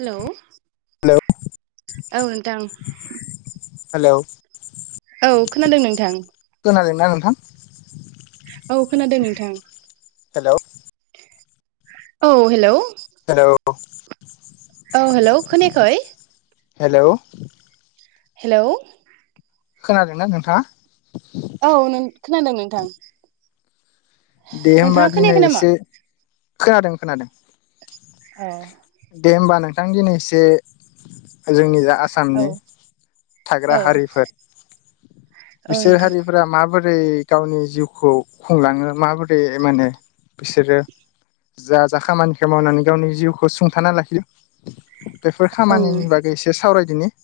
Hello hello औ नोंथां hello औ खोनादों नोंथां खोनादोंना नोंथां औ खोनादो नोंथां हेलौ औ हेलौ हेलौ औ औ हेलौ खोनायाखै हेलौ हेलौ खोनादोंना नोंथाङा औ नों खोनादों नोंथां दे ओमबा नोंथाङा दिनै खोनायाखै नामा एसे खोनादों खोनादों औ दे होमबा नोंथां दिनै एसे जोंनि जा औ आसामनि थाग्रा औ हारिफोर औ बिसोर नोंथां हारिफ्रा माबो रै गावनि जिउखौ खुंलाङो माबोरै मोनो बिसोरो जा जा खामानिखौ मावनानै गावनि जिउ खौ सुंथाना लाखियो बेफोर ओं खामानिनि बागै एसे सावरायदिनि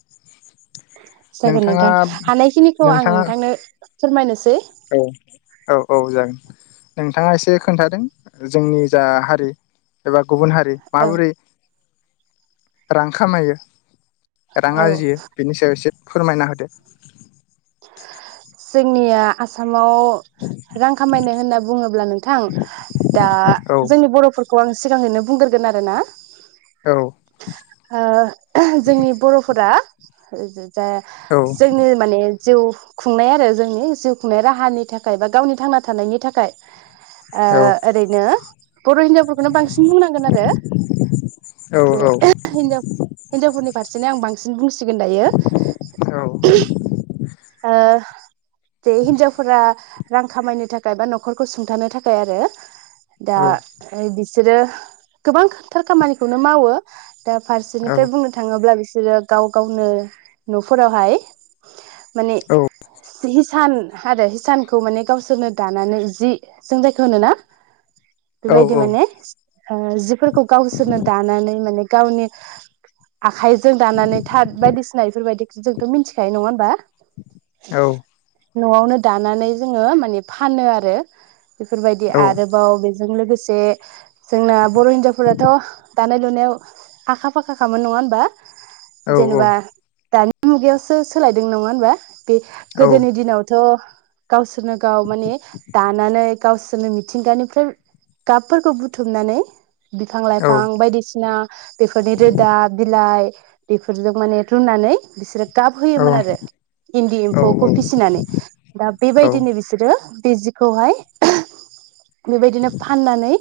जागोन नोंथाङा नोंथां हानायखिनिखौ आं नोंथाङा नोंथांनो फोरमायनोसै औ औ औ जागोन नोंथाङा एसे खोन्थादों जोंनि जा हारि एबा गुबुन हारि औ माबोरै रां खामायो रां औ आरजियो बिनि सायाव एसे फोरमायना होदो जोंनिया आसामाव रां खामायनो होनना बुङोब्ला नोंथां दा औ जोंनि बर'फोर खौ आं सिगाङैनो बुंग्रोगोन आरोना औ ओ जोंनि बर'फोरा जे औ जोंनि माने जिउ खुंनाय आरो जोंनि जिउ खुंनाय राहानि थाखाय बा गावनि थांना थानायनि थाखाय ओ औ ओरैनो बर' हिन्जावफोरखौनो बांसिन बुंनांगोन आरो औ जिनजाव [unintelligible] हिनजावफोरनि फारसेनो आं बांसिन बुंसिगोन दायो औ ओ बे हिनजावफोरा रां खामायनो थाखाय बा न'खरखौ सुंथानो थाखाय आरो दा औ बिसोरो गोबां खा थार खामानिखौनो मावो दा औ फारसेनिफ्राय बुंनो थाङोब्ला बिसोरो गाव गावनो न'फोरावहाय माने औ सि सान आरो हिसानखौ माने गावसोरनो दानानै जि जों जायखो होनोना औ बेबायदि माने जिफोरखौ गावसोरनो दानानै माने गावनि आखाइजों दानानै थाद बायदिसिना इफोरबायदि जोंथ' मिथिखायो नङा ओमबा औ न'वावनो दानानै जोङो माने फानो आरो बेफोरबायदि आरो बाव बेजों लोगोसे जोंना बर' हिनजावफोराथ' दानाय लुनायाव आखा फाखा खामोन नङा ओनबा जेनेबा दानि मुगायावसो सोलायदों नङा होनबा बे गोदोनि दिनावथ' गावसोरनो गाव माने दानानै गावसोरनो मिथिंगानिफ्राय गाबफोरखौ बुथुमनानै बिफां लाइफां बायदिसिना बेफोरनि रोदा बिलाइ बेफोरजों माने रुनानै बिसोरो गाब होयोमोन आरो इन्दि एम्फौखौ फिसिनानै दा बेबायदिनो बिसोरो बे जिखौहाय बेबायदिनो फाननानै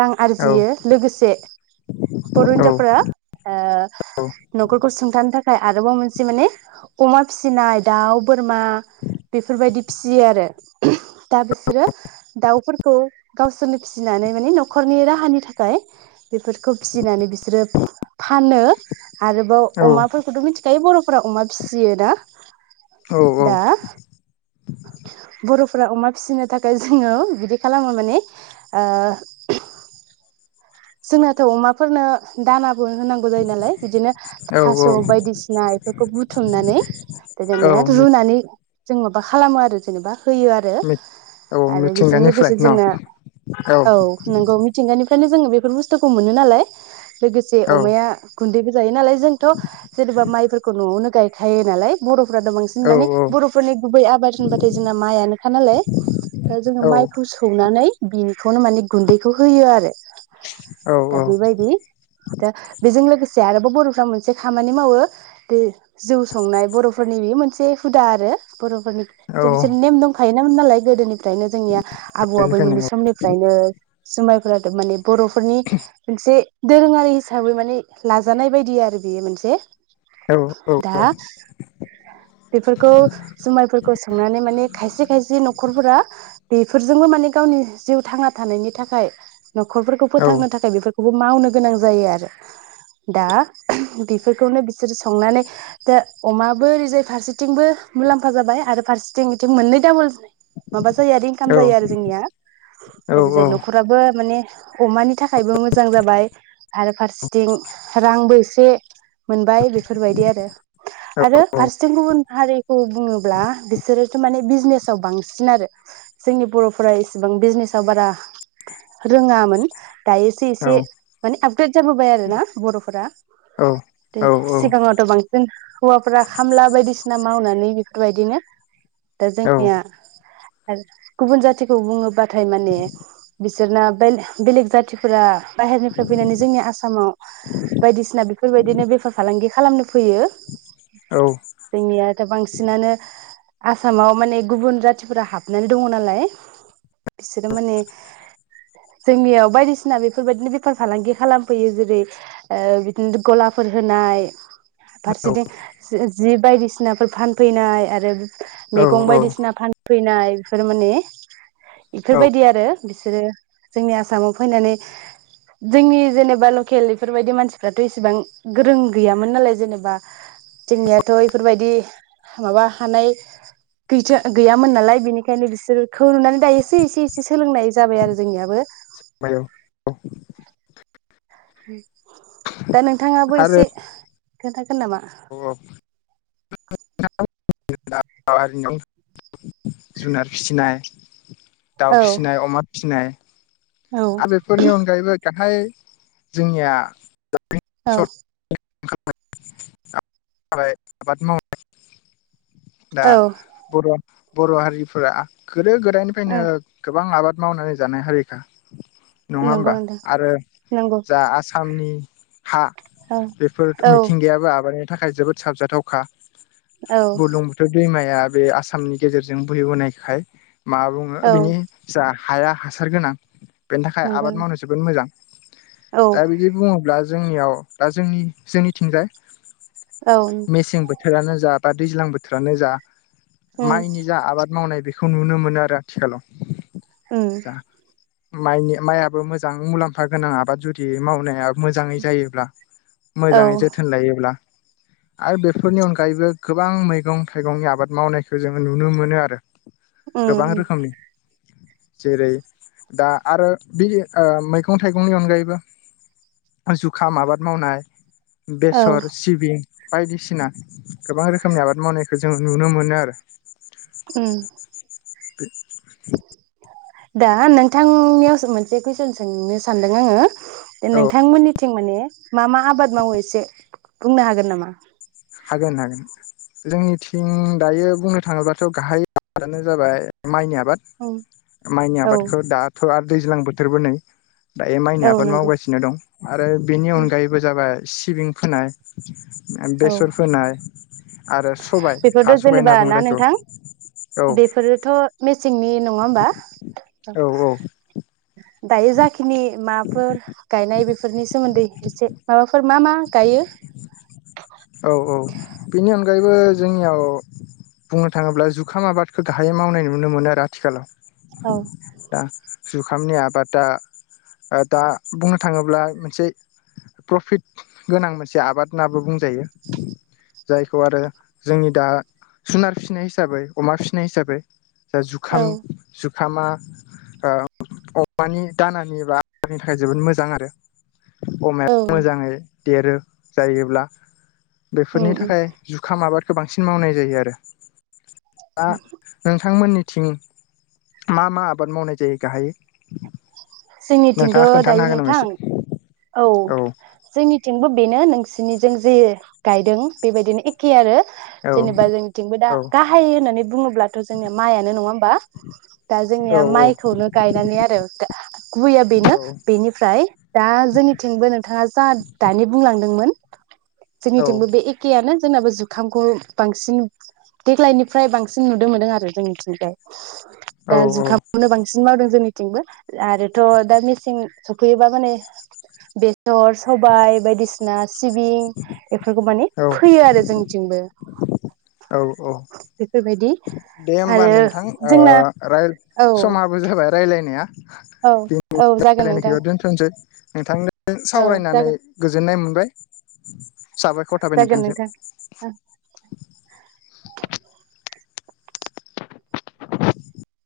रां आरजियो लोगोसे बर' हिनजावफोरा न'खरखौ सुंथानो थाखाय आरोबाव मोनसे माने अमा फिसिनाय दाउ बोरमा बेफोरबायदि फिसियो आरो दा बिसोरो दाउफोरखौ गावसोरनो फिसिनानै माने न'खरनि राहानि थाखाय बेफोरखौ फिसिनानै बिसोरो फानो आरोबाव अमाफोरखौथ' मिथिखायो बर'फोरा अमा फिसियो ना दा बर'फोरा अमा फिसिनो थाखाय जोङो बिदि खालामो माने जोंनाथ' अमाफोरनो दानाबो होनांगौ जायो नालाय बिदिनो औ थास' औ बायदिसिना इफोरखौ बुथुमनानै बिदिनो रुनानै जों माबा खालामो आरो जेनेबा होयो आरो आरो बेजों लोगोसे मिथिंगानिफ्राय न जोंना औ औ नोंगौ मिथिंगानिफ्रायनो जोङो बेफोर बुस्थुखौ मोनो नालाय लोगोसे औ अमाया गुन्दैबो जायो नालाय जोंथ' जेनेबा माइफोरखौ न'आवनो गायखायो नालाय बर'फ्राथ' बांसिन औ माने बर'फोरनि गुबै आबाद होनबाथाय जोंना माइआनोखा नालाय दा जोङो माइखौ औ सौनानै बिनिखौनो माने गुन्दैखौ होयो आरो दा औ बेबायदि दा बेजों लोगोसे आरोबाव बर'फ्रा मोनसे खामानि मावो बे जौ संनाय बर'फोरनि बे मोनसे हुदा आरो बर'फोरनि औ बिसोर नेम दंखायोमोन नालाय गोदोनिफ्रायनो जोंनिया आबौ बेनिखायनो आबैमोननि समनिफ्रायनो जुमायफोराथ' माने बर'फोरनि मोनसे दोरोङारि हिसाबै माने लाजानाय बायदि आरो बेयो मोनसे औ औ दा बेफोरखौ जुमायफोरखौ संनानै माने खायसे खायसे न'खरफोरा बेफोरजोंबो माने गावनि जिउ थांना थानायनि थाखाय न'खरफोरखौ औ फोथांनो थाखाय बेफोरखौबो मावनो गोनां जायो आरो दा बेफोरखौनो बिसोर संनानै दा अमाबो ओरैजाय फारसेथिंबो मुलाम्फा जाबाय आरो फारसेथिं बिथिं मोननै दाबल माबा जायो आरो इनकाम औ जायो आरो जोंनिया औ ओरैजाय न'खराबो माने अमानि थाखायबो मोजां जाबाय आरो फारसेथिं रांबो एसे मोनबाय बेफोरबायदि आरो आरो औ फारसेथिं गुबुन हारिखौ बुङोब्ला बिसोरोथ' माने बिजनेसाव बांसिन आरो जोंनि बर'फोरा इसेबां बिजनेसाव बारा रोङामोन दायो से औ औ इसे माने आपदेत जाबोबाय आरोना बर'फोरा औ औ सिगाङाव बांसिन हौवाफोरा खामला बायदिसिना मावनानै बेफोरबायदिनो दा जोंनिया आरो गुबुन जाथिखौ बुङोबाथाय माने बिसोरना बे बेलेग जाथिफोरा बाहेरनिफ्राय फैनानै जोंनि आसामाव बायदिसिना बेफोरबायदिनो बेफार फालांगि खालामनो फैयो औ जोंनियाथ' बांसिनानो आसामाव माने गुबुन जाथिफोरा हाबनानै दङ' नालाय बिसोरो माने जोंनियाव बायदिसिना बेफोरबायदिनो बेफार फालांगि खालामफैयो जेरै ओ बिदिनो ग'लाफोर होनाय औ फारसेथिं जि बायदिसिनाफोर फानफैनाय आरो औ मैगं बायदिसिना फानफैनाय बेफोर माने इफोरबायदि आरो बिसोरो जोंनि आसामाव फैनानै जोंनि जेनेबा लकेल इफोरबायदि मानसिफ्राथ' इसेबां गोरों गैयामोन नालाय जेनेबा जोंनियाथ' इफोरबायदि माबा हानाय गैथ' गैयामोन नालाय बेनिखायनो बिसोरखौ नुनानै दा एसे एसे एसे सोलोंनाय जाबाय आरो जोंनियाबो [unintelligible] दा नोंथाङाबो एसे खोन्थागोन नामा? औ [unintelligible] [unintelligible] जुनार फिसिनाय दाउ औ फिसिनाय, अमा फिसिनाय औ आरो बेफोरनि अनगायैबो गाहाय जोंनिया [unintelligible] [unintelligible] जाबाय आबाद मावनाय दा औ बर' बर' हारिफोरा औ गोदो-गोदायनिफ्रायनो गोबां आबाद मावनानै जानाय हारिखा नङा नंगौ होमबा नोंथां आरो नंगौ जा आस सामनि हा औ बेफोर औ मिथिंगायाबो आबादनि थाखाय जोबोद साबजाथावखा औ बुरलुं बुथुर दैमाया बे आसामनि गेजेरजों बोहैबोनायखाय मा बुङो औ बिनि जा हाया हासार गोनां बेनि थाखाय नंगौ आबाद मावनो जोबोद मोजां औ दा बिदि बुङोब्ला जोंनियाव दा जोंनि जोंनिथिंजाय औ मेसें बोथोरानो जा बा दैज्लां बोथोरानो जा उम माइनि जा आबाद मावनाय बे खौ नुनो मोनो आरो आथिखालाव उम जा माइ माइआबो मोजां मुलाम्फा गोनां आबाद जुदि मावनाया मोजाङै जायोब्ला औ मोजाङै जोथोन लायोब्ला आरो बेफोरनि अनगायैबो गोबां मै गं थाइगंनि आबाद मावनायखौ जोङो नुनो मोनो आरो उम गोबां उम रोखोमनि जेरै दा आरो बे ओ मैगं थाइगंनि अनगायैबो जुखाम आबाद मावनाय औ बेसर सिबिं बायदिसिना गोबां रोखोमनि आबाद मावनायखौ जोङो नुनो मोनो आरो उम दा नोंथांनियावसो मोनसे कुइसन सोंनो सानदों आङो औ नोंथांमोननिथिं माने मा मा आबाद मावो एसे बुंनो हागोन नामा? हागोन हागोन जोंनिथिं दायो बुंनो थाङोब्लााथ' गाहाय आबादानो जाबाय माइनि आबाद उम माइनि औ आबादखौ दाथ' आरो दैज्लां बोथोरबो नै दायो माइनि औ आबाद नंगौ मावगासिनो दं आरो बेनि अनगायैबो जाबाय सिबिं फोनाय औ बेसर फोनाय आरो सबाय हा बेफोरथ' सबाय होनना जेनेबा बुङो ना जायखौ नोंथां औ बेफोरोथ' मेसेंनि नङा होमबा औ औ दायो जाखिनि माफोर गायनाय बेफोरनि सोमोन्दै एसे माबाफोर मा मा गायो औ औ बेनि अनगायैबो जोंनियाव बुंनो थाङोब्ला जुखाम आबादखौ गाहायै मावनाय नुनो मोनो आरो आथिखालाव औ दा जुखामनि आबादा दा बुंनो थाङोब्ला मोनसे प्रफिट गोनां मोनसे आबाद होनाबो बुंजायो जायखौ आरो जोंनि दा जुनार फिसिनाय हिसाबै अमा फिसिनाय हिसाबै दा औ जुखाम जुखामा अमानि दानानि बा आदारनि थाखाय जोबोद मोजां आरो अमा औ मोजाङै देरो जायोब्ला बेफोरनि उम थाखाय उम जुखाम आबादखो बांसिन मावनाय जायो आरो दा नोंथांमोननिथिं मा मा आबाद मावनाय जायो गाहायै जोंनिथिंथ' नोंथाङा खोन्थानो दायो हागोन नामा नोंथां एसे औ जोंनिथिंबो बेनो नोंसिनिजों जे गायदों बेबायदिनो एख खे आरो जेनेबा जोंथिंबो दा गाहाय होननानै बुङोब्लाथ' जोंनिया माइ आनो नङा होमबा दा जोंनिया औ-औ-औ-औ-औ-औ-औ-औ-औ-औ माइखौनो गायनानै आरो गुबैया बेनो बेनिफ्राय दा जोंनिथिंबो नोंथाङा जा दानि बुंलांदोंमोन जोंनिथिंबो बे ए खेयानो जोंनाबो जुखामखौ बांसिन देग्लायनिफ्राय बांसिन नुदो मोनदों आरो जोंनि थिंजाय दा जुखामखौनो बांसिन मावदों जोंनिथिंबो आरोथ' दा मेसें सफैयोबा माने बेसर सबाइ बायदिसि ना सिबिं एफोरखौ माने फोयो आरो जोंथिंबो दे होमबा आरो नोंथां ओ जोंना राय औ समाबो जाबाय रायलायनाया औ [inaudible] औ जागोन रालाय नायखौ नोंथां इयाव दोनथ'नसै नोंथां जों औ सावरायनानै जागोन गोजोननाय मोनबाय साबायखर थाबाय जागोन नोंथांसिम नोंथां